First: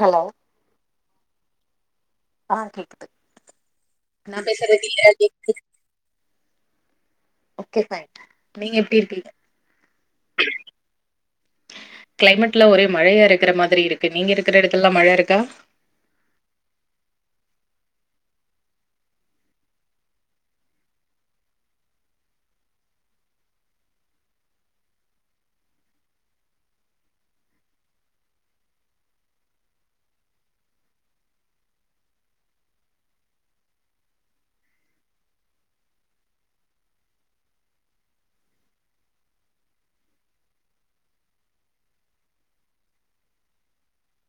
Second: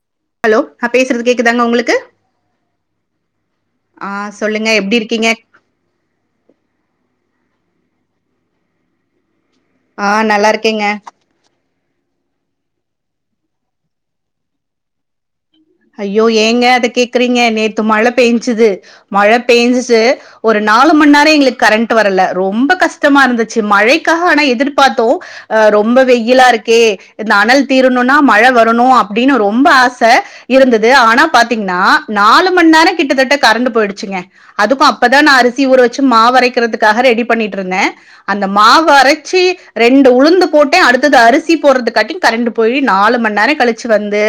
hello ஹ பேசுறது கேக்குதாங்க உங்களுக்கு ஆஹ் கேக்குது ஆ நான் சொல்லுங்க பேசு எப்டி இருக்கீங்க ஓக்கே நீங்க எப்படி இருப்பீங்க ஆஹ் நல்லா இருக்கீங்க கிளைமேட்ல ஒரே மழையா இருக்கிற மாதிரி இருக்கு நீங்க இருக்கிற இடத்துல எல்லாம் மழ இருக்கா ஐயோ ஏங்க அத கேக்குறீங்க நேத்து மழ பெஞ்சுது மழ பெஞ்சிட்டு ஒரு நாலு மணி நேரம் எங்களுக்கு கரண்ட் வரல ரொம்ப கஷ்டமா இருந்துச்சு மழைக்காக ஆனா எதிர்பார்த்தோம் ஆஹ் ரொம்ப வெயிலா இருக்கே இந்த அனல் தீரணும்னா மழ வரணும் அப்படின்னு ரொம்ப ஆச இருந்தது ஆனா பாத்தீங்கன்னா நாலு மணி நேரம் கிட்டத்தட்ட கரண்டு போயிடுச்சுங்க அதுக்கும் அப்பதான் நான் அரிசி ஊற வச்சு மாவுரைக்கிறதுக்காக ரெடி பண்ணிட்டு இருந்தேன் அந்த மாவு அரைச்சு ரெண்டு உளுந்து போட்டேன் அடுத்தது அரிசி போடுறதுக்காட்டி கரண்ட போயி நாலு மணி நேரம் கழிச்சு வந்து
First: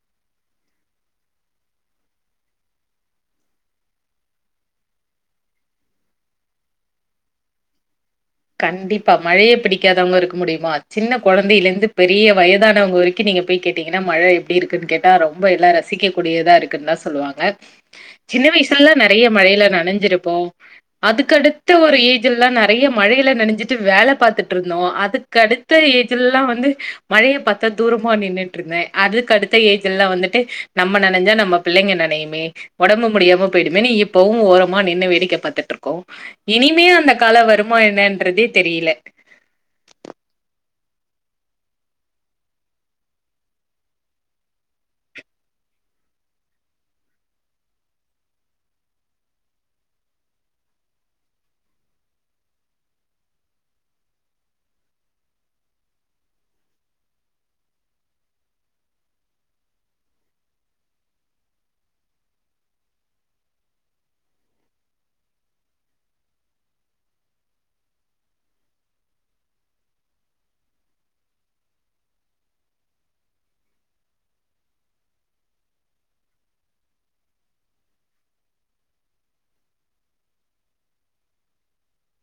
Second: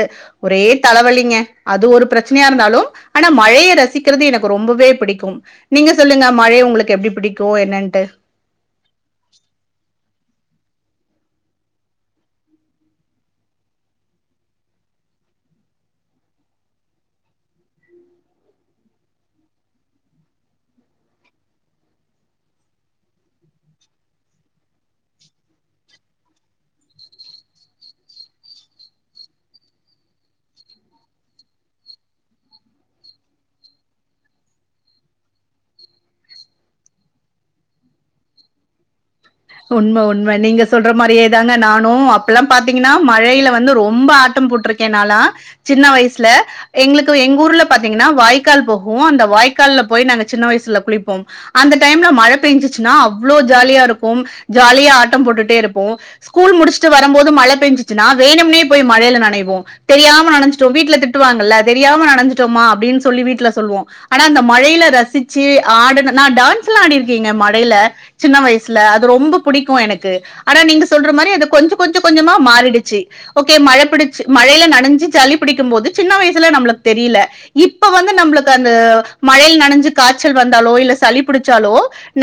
ஒரே தலைவலிங்க அது ஒரு பிரச்சனையா இருந்தாலும் ஆனா மழைய ரசிக்கிறது எனக்கு ரொம்பவே பிடிக்கும் நீங்க சொல்லுங்க மழை உங்களுக்கு எப்படி புடிக்கும் என்னன்ட்டு கண்டிப்பா மழைய பிடிக்காதவங்க இருக்க முடியுமா சின்ன கொழந்தைலந்து பெரிய வயதானவ்ங்க வரைக்கு நீங்க போய் கேட்டீங்கனா மழ எப்டி இருக்குன் கேட்டா ரொம்ப எல்லா ரசிக்க கூடியதா இருக்குன் தா சொல்லுவாங்க சின்ன வயசுலல்லா நெறைய மழைல நனஞ்சிருப்போ அதுக்கடுத்த ஒரு ஏஜ் எல்லா நெறைய மழைல நெனஞ்சிட்டு வேல பாத்துட்ருந்தோ அதுக்கடுத்த ஏஜ்லல்லா வந்து மழைய பாத்தா தூரமா நின்னுட்ருந்தே அதுக்கு அடுத்த ஏஜ்லல்லா வந்துட்டு நம்ம நனஞ்சா நம்ம பிள்ளைங்க நனையுமே உடம்பு முடியாம போயி்டும் இப்பவு ஓரமா நின்னு வேடிக்க பாத்துட்ருக்கோ இனிமே அந்த கால வரு மா என்னன்றதே தெரில உண்ம உண்ம நீங்க சொல்ற மாரியே தாங்க நானு அப்பல்லா பாத்தீங்கன்னா மழைல வந்து ரொம்ப ஆட்டம் போட்ருக்கே நாலா சின்ன வயசுல எங்களுக்கு எங்க ஊர்ல பாத்தீங்கனா வாய்க்கால் போகு அந்த வாய்க்கால்ல போய் நாங்க சின்ன வயசுல குளிப்போம் அந்த டைம்ல மழ பெஞ்சுச்சுனா அவ்ளோ ஜாலியா இருக் கும் ஜாலியா ஆட்டம் போட்டுட்டே இருப்போ ஸ்கூல் முடிச்சுட்டு வரும் போது மழ பெஞ்சச்சுனா வேணும்னே போய் மழைல நனைவோ தெரியாம நனஞ்சுட்டோ வீட்ல திட்டுவாங்கல்ல தெரியாம நனஞ்சுட்டோம்மா அப்டின் சொல்லி வீட்ல சொல்வ ஆனா அந்த மழைல ரசிச்சு ஆடுன நா டான்ஸ்லா ஆடிருக்கேங்க மழைல சின்ன வயசு சுல அது ரொம்ப புடிக்கு எனக்கு ஆனா நீங்க சொல்ற மாரி அத கொஞ்ச கொஞ்ச கொஞ்சமா மாறிடுச்சு ஓகே மழ பிடிச்சு மழைல நனஞ்சு சளி பிடிக்கும் போது சின்ன வயசுல நம்மளுக்கு தெரியல இப்ப வந்து நம்மளுக்கு அந்த மழைல நனஞ்சு காய்ச்சல் வந்தாலோ இல்ல சளி பிடிச்சாலோ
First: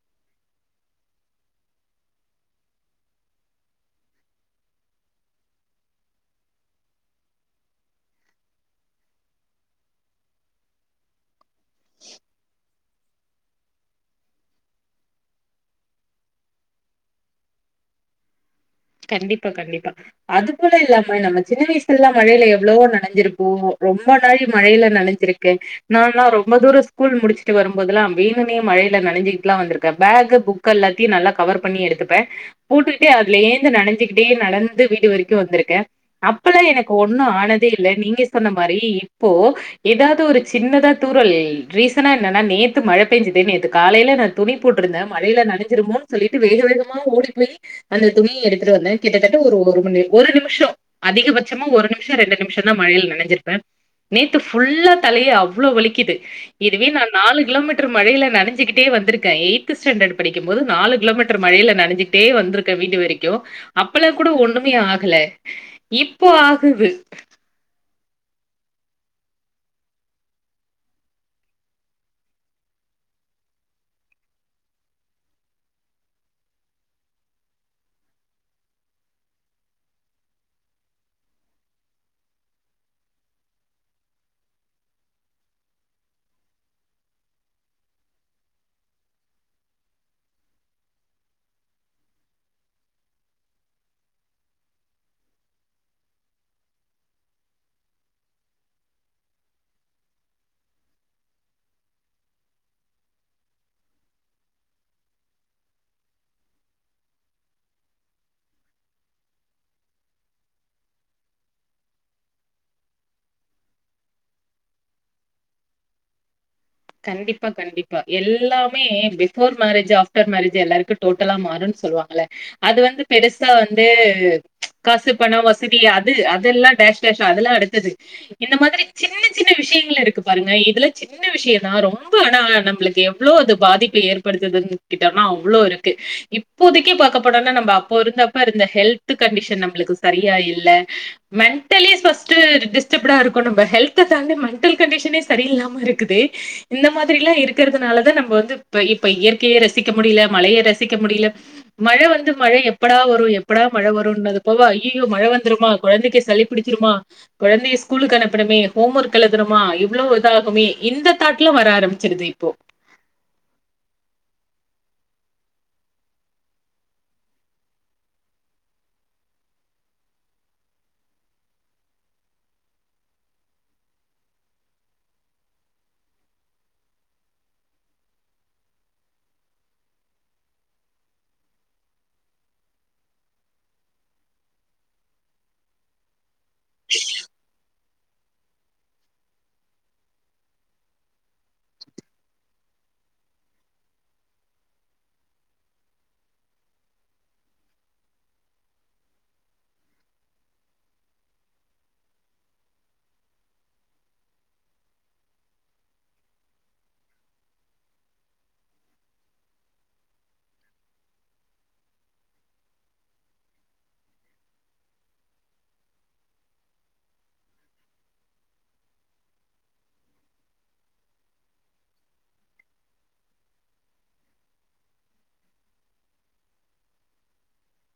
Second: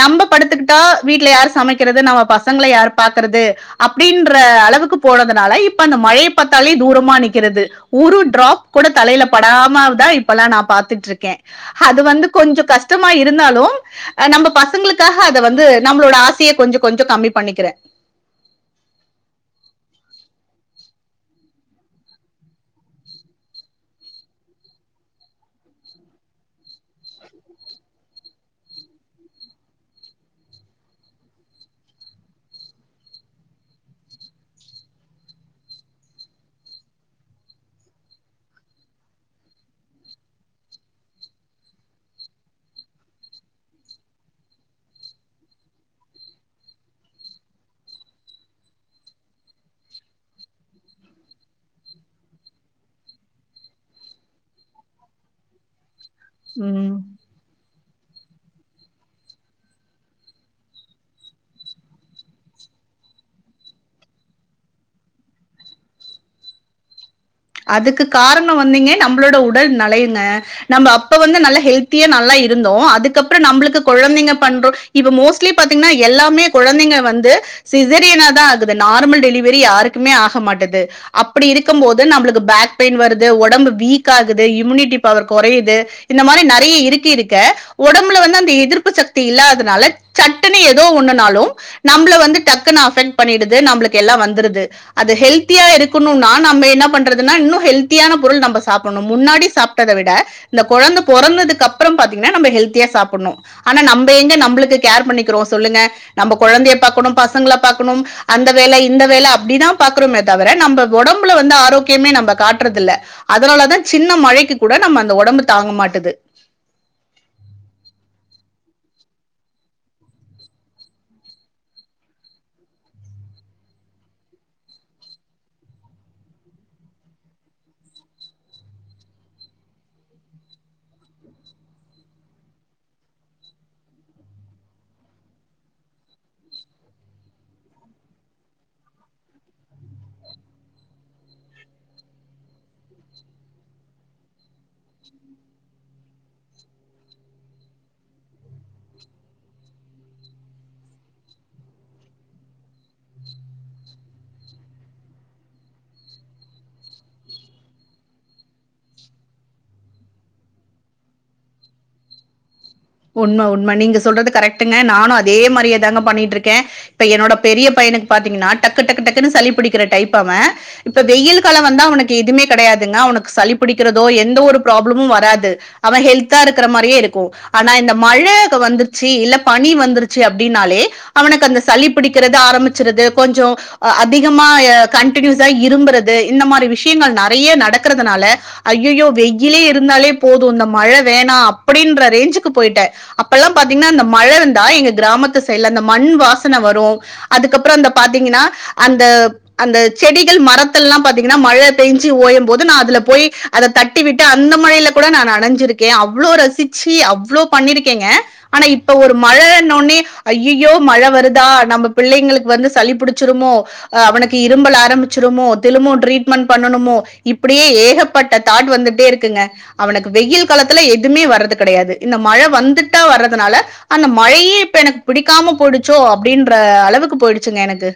நம்ப படுத்துக்கிட்டா வீட்ல யாரு சமைக்கிறது நம்ம பசங்கள யாரு பாக்குறது அப்டின்ற அளவுக்கு போறதுனால இப்ப அந்த மழைய பாத்தாலே தூரமா நிக்கிறது ஒரு டிராப் கூட தலைல படாம தா இப்பல்லா நா பாத்துட்ருக்கே அது வந்து கொஞ்சொ கஷ் கமா இருந்தாலு நம்ப பசங்களுக்காக அத வந்து நம்ளோட ஆசைய கொஞ்சொ கொஞ்சொ கம்மி பண்ணிக்கிறே கண்டிப்பா கண்டிப்பா அது போல இல்லாம நம்ம சின்ன வயசுலல்லா மழைல எவ்வளவோ நனஞ்சிருப்போ ரொம்ப நாள் மழைல நனஞ்சிருக்கே நால்லா ரொம்ப தூரொ ஸ்கூல் முடிச்சுட்டு வரும்போதுல்லா வேணுனே மழைல நனஞ்சிக்கிட்லா வந்திருக்கே பேகு புக்கெல்லாத்தையு நல்லா கவர் பண்ணி எடுத்துப்பே போட்டுட்டே அதுல ஏ ல நனஞ்சுகிட்டே நடந்து வீடு வரைக்கு வந்துருக்கே அப்பதா எனக்கு ஒன்னு ஆனதே இல்ல நீங்க சொன்ன மாரி இப்போ எதாது ஒரு சின்னதா தூரல் ரீசனா என்னனா நேத்து மழ பெஞ்சுது நேத்து காலைல நா துணி போட்ருந்தே மழையில நனஞ்சிருமோனீ சொல்லிட்டு வேக வேகமா ஓடி போய் அந்த துணிய எடுத் துட்டு வந்தெ கிட்டத்தட்ட ஒரு ஒரு நிமிஷ அதிகபட்சமா ஒரு நிமிஷொ ரெண்டு நிமிஷொந்தா மழைல நெனஞ்சிருப்பே நேத்து ஃபுல்லா தலைய அவ்ளோ வலிக்குது இதுவே உம் நா நாலு கிலோமீட்டர் மழைல நெனஞ்சுக்கிட்டே வந்திருக்கே எய்த்து ஸ்டாண்டர்ட் படிக்கும் போது நாலு கிலோமீட்டர் மழைல நனஞ்சுகிட்டே வந்துருக்கே வீடு வரை க்கு அப்பல்லா கூட ஒண்ணுமே ஆகல இப்போ ஆகுது அதுக்கு காரண வந்தீங்க நம்மளோட உடல் நலைங்க நம்ப அப்ப வந்து நல்ல ஹெல்த்தியா நல்லா இருந்தோ அதுக்கப்ற நம்பளுக்கு கொழந்தைங்க பண்றொ இப்ப மோஸ்ட்லி பாத்திங்கனா எல்லாமே குழந்தைங்க வந்து சிசரியன தா ஆகுது நார்மல் டெலிவரி யாருக்குமே ஆக மாட்டுது அப்புடி இருக்கும் போ து நம்பளுக்கு பேக் பெய்ன் வருது ஒடம்பு வீக் ஆகுது இம்யூனிட்டி பவர் கொறையிது இந்த மாரி நெறைய இருக்கிருக்க ஒடம்புல வந்து அந்த எதிர்ப்பு சக்தி இல்லாதனால சட்டுனு எதோ ஒன்னுனாலு நம்ள வந்து டக்குனு அஃபெக்ட் பண்ணிடுது நம்ளுக்கெல்லா வந்துருது அது ஹெல்தியா இருக்கனுனா நம்ம என்ன பண்றதுனா இன்று ஹெல்தியான பொருள் நம்ப சாப்புன்னு முன்னாடி சாப்டத விட இந்த கொழந்த பொறந்ததுக்கப்றொ பாத்திங்கனா நம்ப ஹெல் தியா சாப்புட்னு ஆனா நம்ப எங்க நம்பளுக்கு கேர் பண்ணிக்கோ சொல்லுங்க நம்ப கொழந்தைய பாக்கணு பசங்கள‌ பாக்கணும் அந்த வேல இந்த வேல அப்டிதா பாக்குறோமே தவிர நம்ப ஒடம்புல வந்து ஆரோக் கியமே நம்ப காட்றதில்ல அதனால தா சின்ன மழைக்கு கூட நம்ம அந்த ஒடம்பு தாங்க மாட்டுது கண்டிப்பா கண்டிப்பா எல்லாமே பிஃபோர் மேரேஜு ஆஃப்டர் மேரேஜு எல்லாருக்கு டோட்டலா மாறுன் சொல்வாங்கல்ல அது வந்து பெருசா வந்து காசு பண வசதி அது அதெல்லா டேஷ் டேஷ் அதெல்லா அடுத்தது இந்த மாதிரி சின்ன சின்ன விஷ்யங்கள் இருக்கு பாருங்க இதுல சின்ன விஷய நா ரொம்ப ஆனா நம்ளுக்கு எவ்ளோ அது பாதிப்ப ஏற்படுத்துதுன் கிட்டாமா அவ்ளோ இருக்கு இப்போதைக்கே பாக்க படன்னா நம்ப அப்ப இருந்தப்ப இருந்த ஹெல்த்து கண்டிஷன் நம்பளுக்கு சரியா இல்ல மெண்டலி ஃபஸ்ட்டு டிஸ்டப்டா இருக்கோ நம்ப ஹெல்த்த தாண்டி மெண்டல் கண்டிஷனே சரியில்லாம இருக்குதே இந்த மாதிரில்லா இருக்கிறதுனாலதா நம்ம வந்து இப்ப இப்ப இயற்கைய ரசிக்க முடில மழைய ரசிக்க முடில மழ வந்து மழ எப்படா வரு எப்படா மழ வருன்னது போவ ஐயயோ மழ வந்துருமா கொழந்தைக்கு சளி பிடிச்சிருமா கொழந்தைய ஸ்கூலுக்கு அனுப்பணுமே ஹோம் ஒர்க் எழுதுனுமா இவ்ளோ இதாகுமே இந்த தாட்லா வர ஆரம்பிச்சிருது இப்போ உண்ம உண்ம நீங்க சொல்றது கரெக்ட்டுங்க நானு அதே மாரியே தாங்க பண்ணிட்ருக்கே இப்ப என்னோட பெரிய பையனுக்கு பாத்தீங்கன்னா டக்கு டக்கு டக்குன்னு சளி பிடிக்கிற டைப் அவெ இப்ப வெயில் கால வந்தா அவனுக்கு எதுமே கெடயாதுங்க அவனுக்கு சளி பிடிக்கிறதோ எந்த ஒரு ப்ராப்ளமு வராது அவெ ஹெல்தா இருக்கிற மாரியே இருக்கு ஆனா இந்த மழ வந்துச்சு இல்ல பனி வந்துருச்சு அப்டின்னாலே அவனுக்கு அந்த சளி பிடிக்கிறது ஆரம்பிச்சிருது கொஞ்சொ அதிகமா ய கண்டினியூஸா இறும்புறது இந்த மாரி விஷ்யங்கள் நெறைய நடக்குறதுனால அய்யயோ வெயிலே இருந்தாலே போது இந்த மழ வேணா அப்டின்ற ரேஞ்சு க்கு போய்ட்டே அப்பல்லா பாத்தீங்னா இந்த மழ வந்தா எங்க கிராமத்து சைட்ல அந்த மண் வாசன வரு அதுக்கப்ற அந்த பாத்தீங்கனா அந்த அந்த செடிகள் மரத்தல்லா பாத்திங்கனா மழ பெஞ்சு ஓயம் போது நா அதுல போய் அத தட்டிவிட்டு அந்த மழைல கூட நா நனஞ்சிருக்கே அவ்ளோ ரசிச்சி அவ் வ்ளோ பண்ணிருக்கேங்க ஆனா இப்ப ஒரு மழன்னோனே ஐயய்யோ மழ வருதா நம்ம பிள்ளைங்களுக் வந்து சளி பிடிச்சிருமோ அவனுக்கு இரும்பல் ஆரம்பிச்சுருமோ திரும்பொ ட்ரீட்மெண்ட் பண்ணணுமோ இப்புடியே ஏகப்பட்ட தாட் வந்துட்டே இருக்குங்க அவனுக்கு வெயில் காலத்துல எதுமே வர்றது கெடையாது இந்த மழ வந்துட்டா வர்றதுனால அந்த மழையே இப்ப எனக்கு பிடிக்காம போயிடுச்சோ அப்டின்ற அளவுக்கு போயிடுச்சுங்க எனக்கு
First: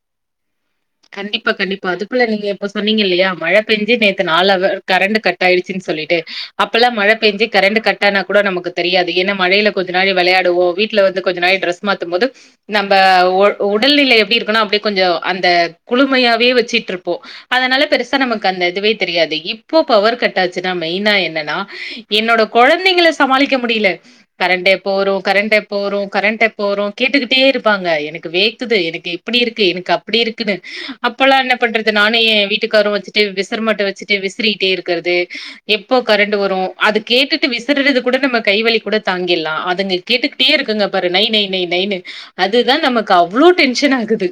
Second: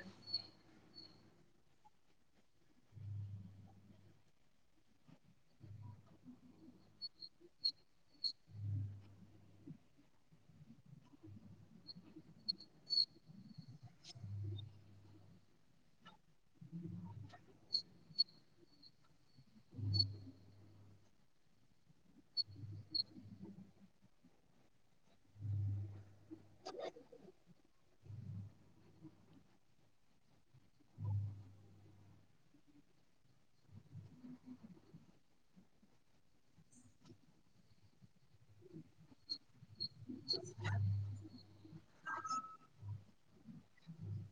கண்டிப்பா கண்டிப்பா அதுக்குள்ள நீங்க இப்ப சொன்னீங்கல்லையா மழ பெஞ்சு நேத்து நாலு அவ கரண்ட் கட் ஆயிடுச்சுன் சொல்லிட்டு அப்பல்லா மழ பெஞ்சு கரண்டு கட் ஆனா கூட நமக்கு தெரியாது ஏன்னா மழைல கொஞ்ச நாடி வெளயாடுவோ வீட்ல வந்து கொஞ்ச நாடி ட்ரெஸ் மாத்தும் போது நம்ப உடல்நிலை எப்டி இருக்குனா அப்டியே கொஞ்ச அந்த குழுமையாவே வச்சுட்ருப்போ அதனால பெருசா நமக்கு அந்த இதுவே தெரியாது இப்போ பவர் கட் ஆச்சுனா மெயினா என்னனா என்னோட கொழந்தைங்கள சமாளிக்க முடியல கரண்ட் எப்ப வரு கரண்ட் எப்ப வரு கரண்ட் எப்ப வரு கேட்டுக்கிட்டே இருப்பாங்க எனக்கு வேக்குது எனக்கு இப்புடி இருக்கு எனக்கு அப்புடி இருக்குனு அப்பல்லா என்ன பண்றது நானு ஏ வீட்டுக்காரு வச்சுட்டு விசிறமாட்டு வச்சுட்டு விசிறிட்டே இருக்குறது எப்போ கரண்ட் வரு அது கேட்டுட்டு விசுறது கூட நம்ம கைவலி கூட தாங்கில்லா அதுங்க கேட்டுக்கிட்டே இருக்குங்க பாரு நை நை நை நை நைனு அதுதா நமக்கு அவ்ளோ டென்ஷன் ஆகுது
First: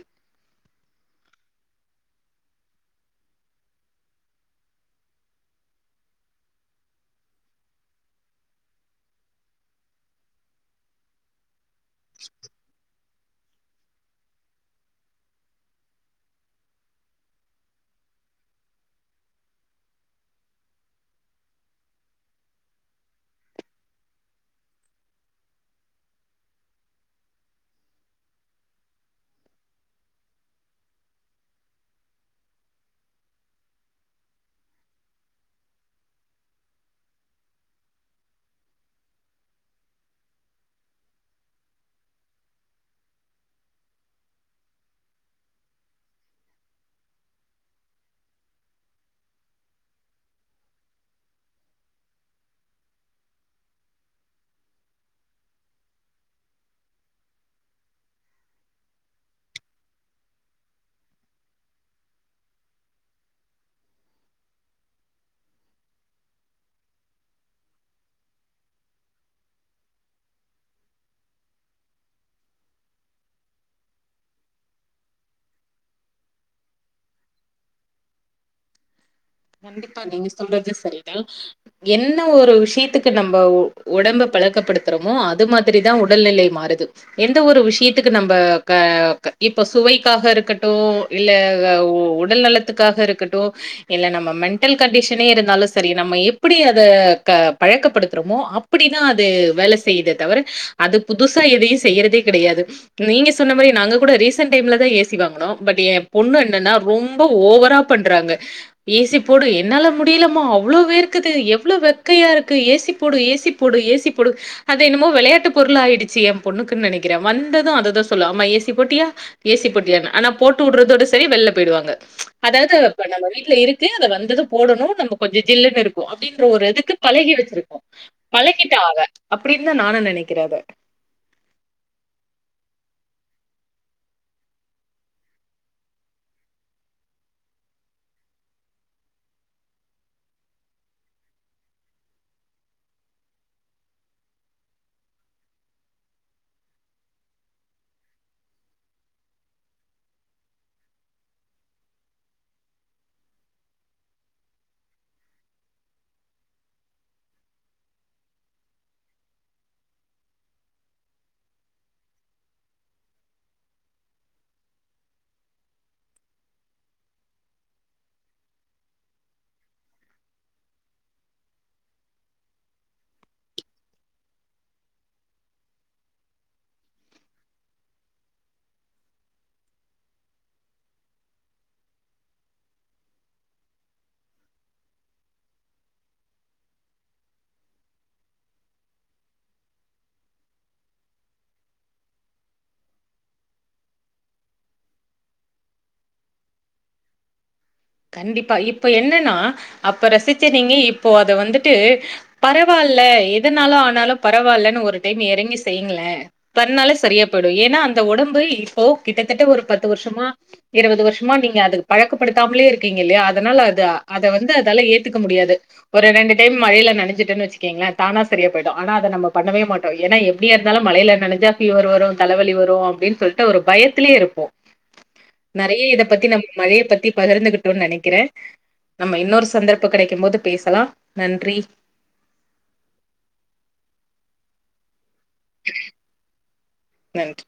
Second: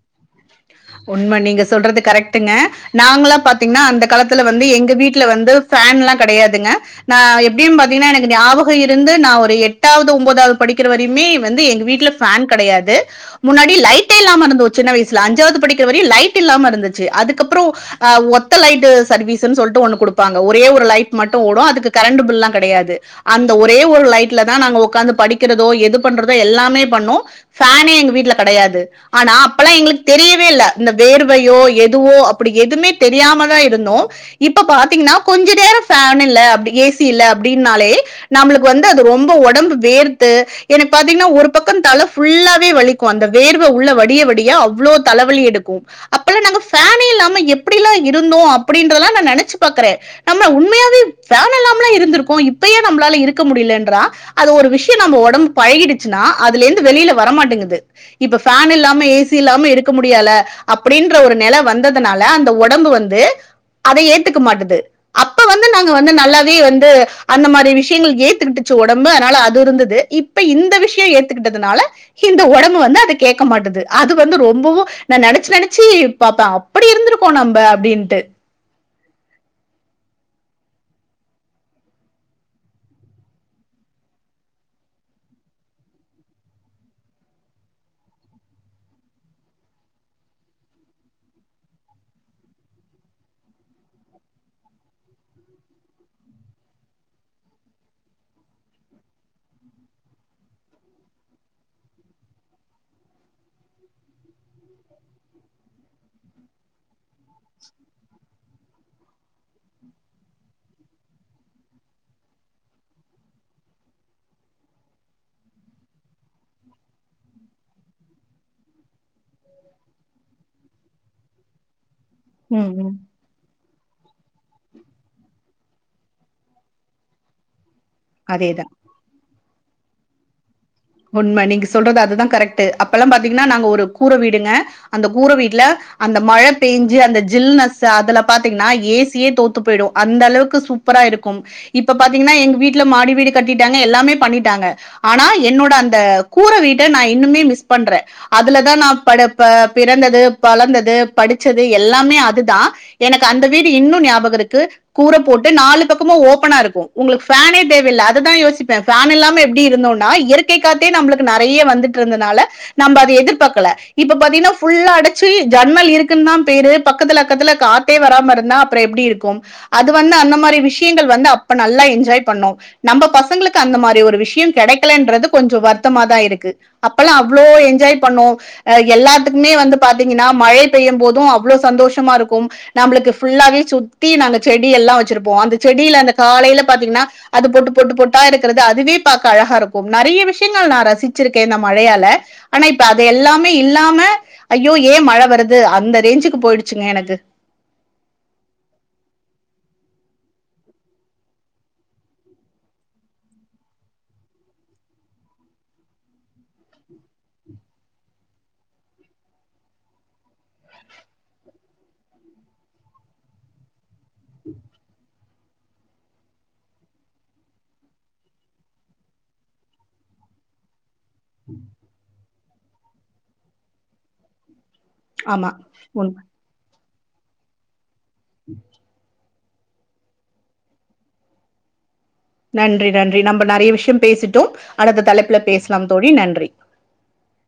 உண்ம நீங்க சொல்றது கரெக்ட்டுங்க நாங்கல்லா பாத்தீங்னா அந்த காலத்துல வந்து எங்க வீட்ல வந்து ஃபேன்ல்லா கெடையாதுங்க நா எப்டியும் பாத்தீங்கனா எனக்கு ஞாபக இருந்து நா ஒரு எட்டாவது ஒம்பதாவ்து படிக்கிற வரையுமே வந்து எங்க வீட்ல ஃபேன் கெடையாது முன்னாடி லைட்டே இல்லாம இருந்தோ சின்ன வயசுல அஞ்சாவ்து படிக்கிற வரையு லைட் இல்லாம இருந்துச்சு அதுக்கப்றொ அ ஒத்த லைட்டு சர்வீஸுன் சொல்ட்டு ஒன்னு குடுப்பாங்க ஒரே ஒரு லைட் மட்டு ஓடு அதுக்கு கரெண்ட்டு பில்லா கெடையாது அந்த ஒரே ஒரு லைட்லதா நாங்க ஒக்காந்து படிக்கிறதோ எது பண்றதோ எல்லாமே பண்ணு ஃபேனே எங்க வீட்ல கெடயாது ஆனா அப்பல்லா எங்களுக் தெரிய யவே இல்ல இந்த வேர்வையோ எதுவோ அப்பேடி எதுமே தெரியாமதா‌ இருந்தோ இப்ப பாத்தீங்னா கொஞ்ச நேர‌ ஃபேன் இல்ல ஏ‌ சி இல்ல அப்டின்னாலே நம்மளுக்கு வந்து அது ரொம்ப ஒடம்பு வேர்த்து எனக் பாத்தீங்னா ஒரு பக்க தல ஃபுல்லாவெ வலிக்கு அந்த வேர்வ உள்ள வடிய வடிய அவ்ளோ தல வலி எடுக்கு அப்பல்லா நாங்க ஃபேனே இல்லாம எப்டிலா இருந்தோ அப்டின்றதல்லா நா நெனச்சு பாக்குறே நம்ம உண்மையாவே ஃபேன் இல்லாமலா இருந்துருக்கோ இப்ப ஏ நம்ளால இருக்க முடிலன்றா அது ஒரு விஷ்ய நம்ப ஒடம்பு பழகிடுச்சுனா அதுலேந்து வெளில வரமாட்டிங்கிது இப்ப ஃபேன் இல்லாம ஏ சி இல்லாம இரு க்கு முடியல அப்புடின்ற ஒரு நெல வந்ததுனால அந்த உடம்பு வந்து அத ஏத்துக்க மாட்டுது அப்ப வந்து நாங்க வந்து நல்லாவே வந்து அந்த மாரி விஷ்யங்கள் ஏத்துக்கிட்டுச்சு ஒடம்பு அனால அது இருந்தது இப்ப இந்த விஷ்ய ஏத்துக்கிட்டதுனால இந்த ஒடம்பு வந்து அத கேக்க மாட்டுது அது வந்து ரொம்பவு நா நெனச்சு நெனச்சு பாப்பே அப்புடி இருந்திருக்கோ நம்ப அப்டின்ட்டு கண்டிப்பா நீங்க சொல்றது சரிதா என்ன ஒரு விஷயத்துக்கு நம்ப ஒடம்ப பழக்கப்படுத்துறோமோ அது மாதிரிதா உடல்நிலை மாறுது எந்த ஒரு விஷயத்துக்கு நம்ப க இப்ப சுவைக்காக இருக்கட்டு இல்ல உடல் நலத்துக்காக இருக்கட்டு இல்ல நம்ம மெண்டல் கண்டிஷனே இருந்தாலு சரி நம்ம எப்புடி அத க பழக்கப்படுத்துறோமோ அப்புடிதா அது வேல செய்யுத தவிர அது புதுசா எதையு செய்யுறதே கிடையாது நீங்க சொன்ன மாரி நாங்க கூட ரீசன்ட் டைம்லதா ஏ சி வாங்குனோ பட் ஏ பொண்ணு என்னன்னா ரொம்ப ஓவரா பண்றாங்க ஏ சி போடு என்னால முடியலம்மா அவ்ளோ வேர்க்குது எவ்ளொ வெக்கையாருக்கு ஏ சி போடு ஏ சி போடு ஏ சி போடு அது என்னமோ வெளயாட்டு பொருள் ஆயிடுச்சு ஏ பொண்ணுக்குன் நெனக்கிறே வந்தது அததா சொல்லு அம்மா ஏ சி போட்டியா ஏ சி போட்டியான்னு ஆனா போட்டு வுட்றதோட செரி வெள்ல போயிடுவாங்க ம் அதாவ்து ம் இப்ப நம்ம வீட்ல இருக் க்கு அத வந் தது போடணு நம்ப கொஞ்ச ஜில்லுனு இரு அப்படின்ற ஒரு இதுக்கு பழகி வச்சிரு அதேதா பழகிட்டா அவ அப்டின்னு தான் நான் நினை நெனக்கிறவ உண்ம நீங்க சொல்றது அதுதான் கரெக்ட் அப்ப எல்லாம் பாத்தீங்கன்னா நாங்க ஒரு கூர வீடுங்க அந்த கூர வீட்ல அந்த மழ பெஞ்சு அந்த ஜில்னஸ் அதுல பாத்தீங்கன்னா ஏசியே தோத்து போயிடும் அந்த அளவுக்கு சூப்பரா இருக்கும் இப்ப பாத்தீங்கன்னா எங்க வீட்ல மாடி வீடு கட்டிட்டாங்க எல்லாமே பண்ணிட்டாங்க ஆனா என்னோட அந்த கூர வீட்ட நான் இன்னுமே மிஸ் பண்றேன் அதுலதான் நா பிறந்தது வளந்தது படிச்சது எல்லாமே அதுதான் எனக்கு அந்த வீடு இன்னும் நியாபகம் இருக்கு கூர போட்டு நாளு பக்கமும் ஒப்னா இருக்கும் உங்களுக்கு ஃபேன் யே தேவ இல்ல அதுதான் யோசிப்பேன் ஃபேன் இல்லாம எப்டி இருந்தோனா இயற்கை காத்தே நம்பலுக்கு நெறைய வந்துட்டு இருந்தனால நம்ம அதை எதிர்பார்கல இப்ப பாத்தீங்கன்னா ஃபுல்ல அடச்சு ஜன்னல் இருக்குன்னு தான் பேரு பக்கத்துல அக்கத்துல காத்தே வராம இருந்தா அப்றம் எப்டி இருக்கும் அது வந்து அந்த மாதிரி விஷயங்கள் வந்து அப்ப நல்லா என்ஜாய் பண்ணோம் நம்ம பசங்களுக்கு அந்த மாரி ஒரு விஷயம் கிடைக்கலன்றது கொஞ்சம் வருத்தமா தான் இருக்கு அப்பல்லாம் அவ்ளோ என்ஜாய்பண்ணோம்ஹோ எல்லாத்துக்குமே வந்து பாத்தீங்கன்னா மழை பெய்யும் போதும் அவ்வளவு சந்தோஷமா இருக்கும் நம்மளுக்கு புல்லாவே சுத்தி நாங்க செடி எல்லாம் வச்சிருப்போம் அந்த செடியில அந்த காலையில பாத்தீங்கன்னா அது பொட்டு பொட்டு பொட்டா இருக்கிறது அதுவே பாக்க அழகா இருக்கும் நெறைய விஷயங்கள் நான் ரசிச்சிருக்கேன் இந்த மழையால ஆனா இப்ப அது எல்லாமே இல்லாம ஐயோ ஏன் மழ வருது அந்த ரேஞ்சுக்கு போயிடுச்சுங்க எனக்கு கண்டிப்பா இப்ப என்னன்னா அப்ப ரசிச்ச நீங்க இப்போ அத வந்துட்டு பரவாயில்ல எதனாலும் ஆனாலும் பரவாயில்லன்னு ஒரு டைம் இறங்கி செய்யங்களேன் பண்ணனாலும் சரியா போயிடும் ஏன்னா அந்த உடம்பு இப்போ கிட்டத்தட்ட ஒரு பத்து வருஷமா இருபது வருஷமா நீங்க அதுக்கு பழக்கப்படுத்தாமலே இருக்கு இருக்கீங்க இல்லையா அதனால அது அத வந்து அதால்லா ஏத்துக் முடியாது ஒரு ரெண்டு டைம் மழைல நனஞ்சிடனு வச்சக்கங்கலேன் தானா சரிய போய்டும் அத நம்ம பண்ணவே மாட்டம் எப்டிய இருந்தாலும் மழையில் நனஞ்சா ஃபீவர் வரும் தலவலி வரும் அப்டின்னு சொல்ட்டு ஒரு பயத்திலயே இருப்போம் ஆமா நெறைய இத உண்ம பத்தி நம்ம மழய பத்தி பகிர்ந்துகுட் டுன்னக்கு இருக்கிறேன் நம்ம இன்னொரு சந்தர்ப கெடக்கிம் போது பேசலாம் நன்றி நன்றி நன்றி நம்ம நெறைய விஷயம் பேசிட்டோம் அது தலைப்பு பேசலாம் தோழி நன்றி நன்றி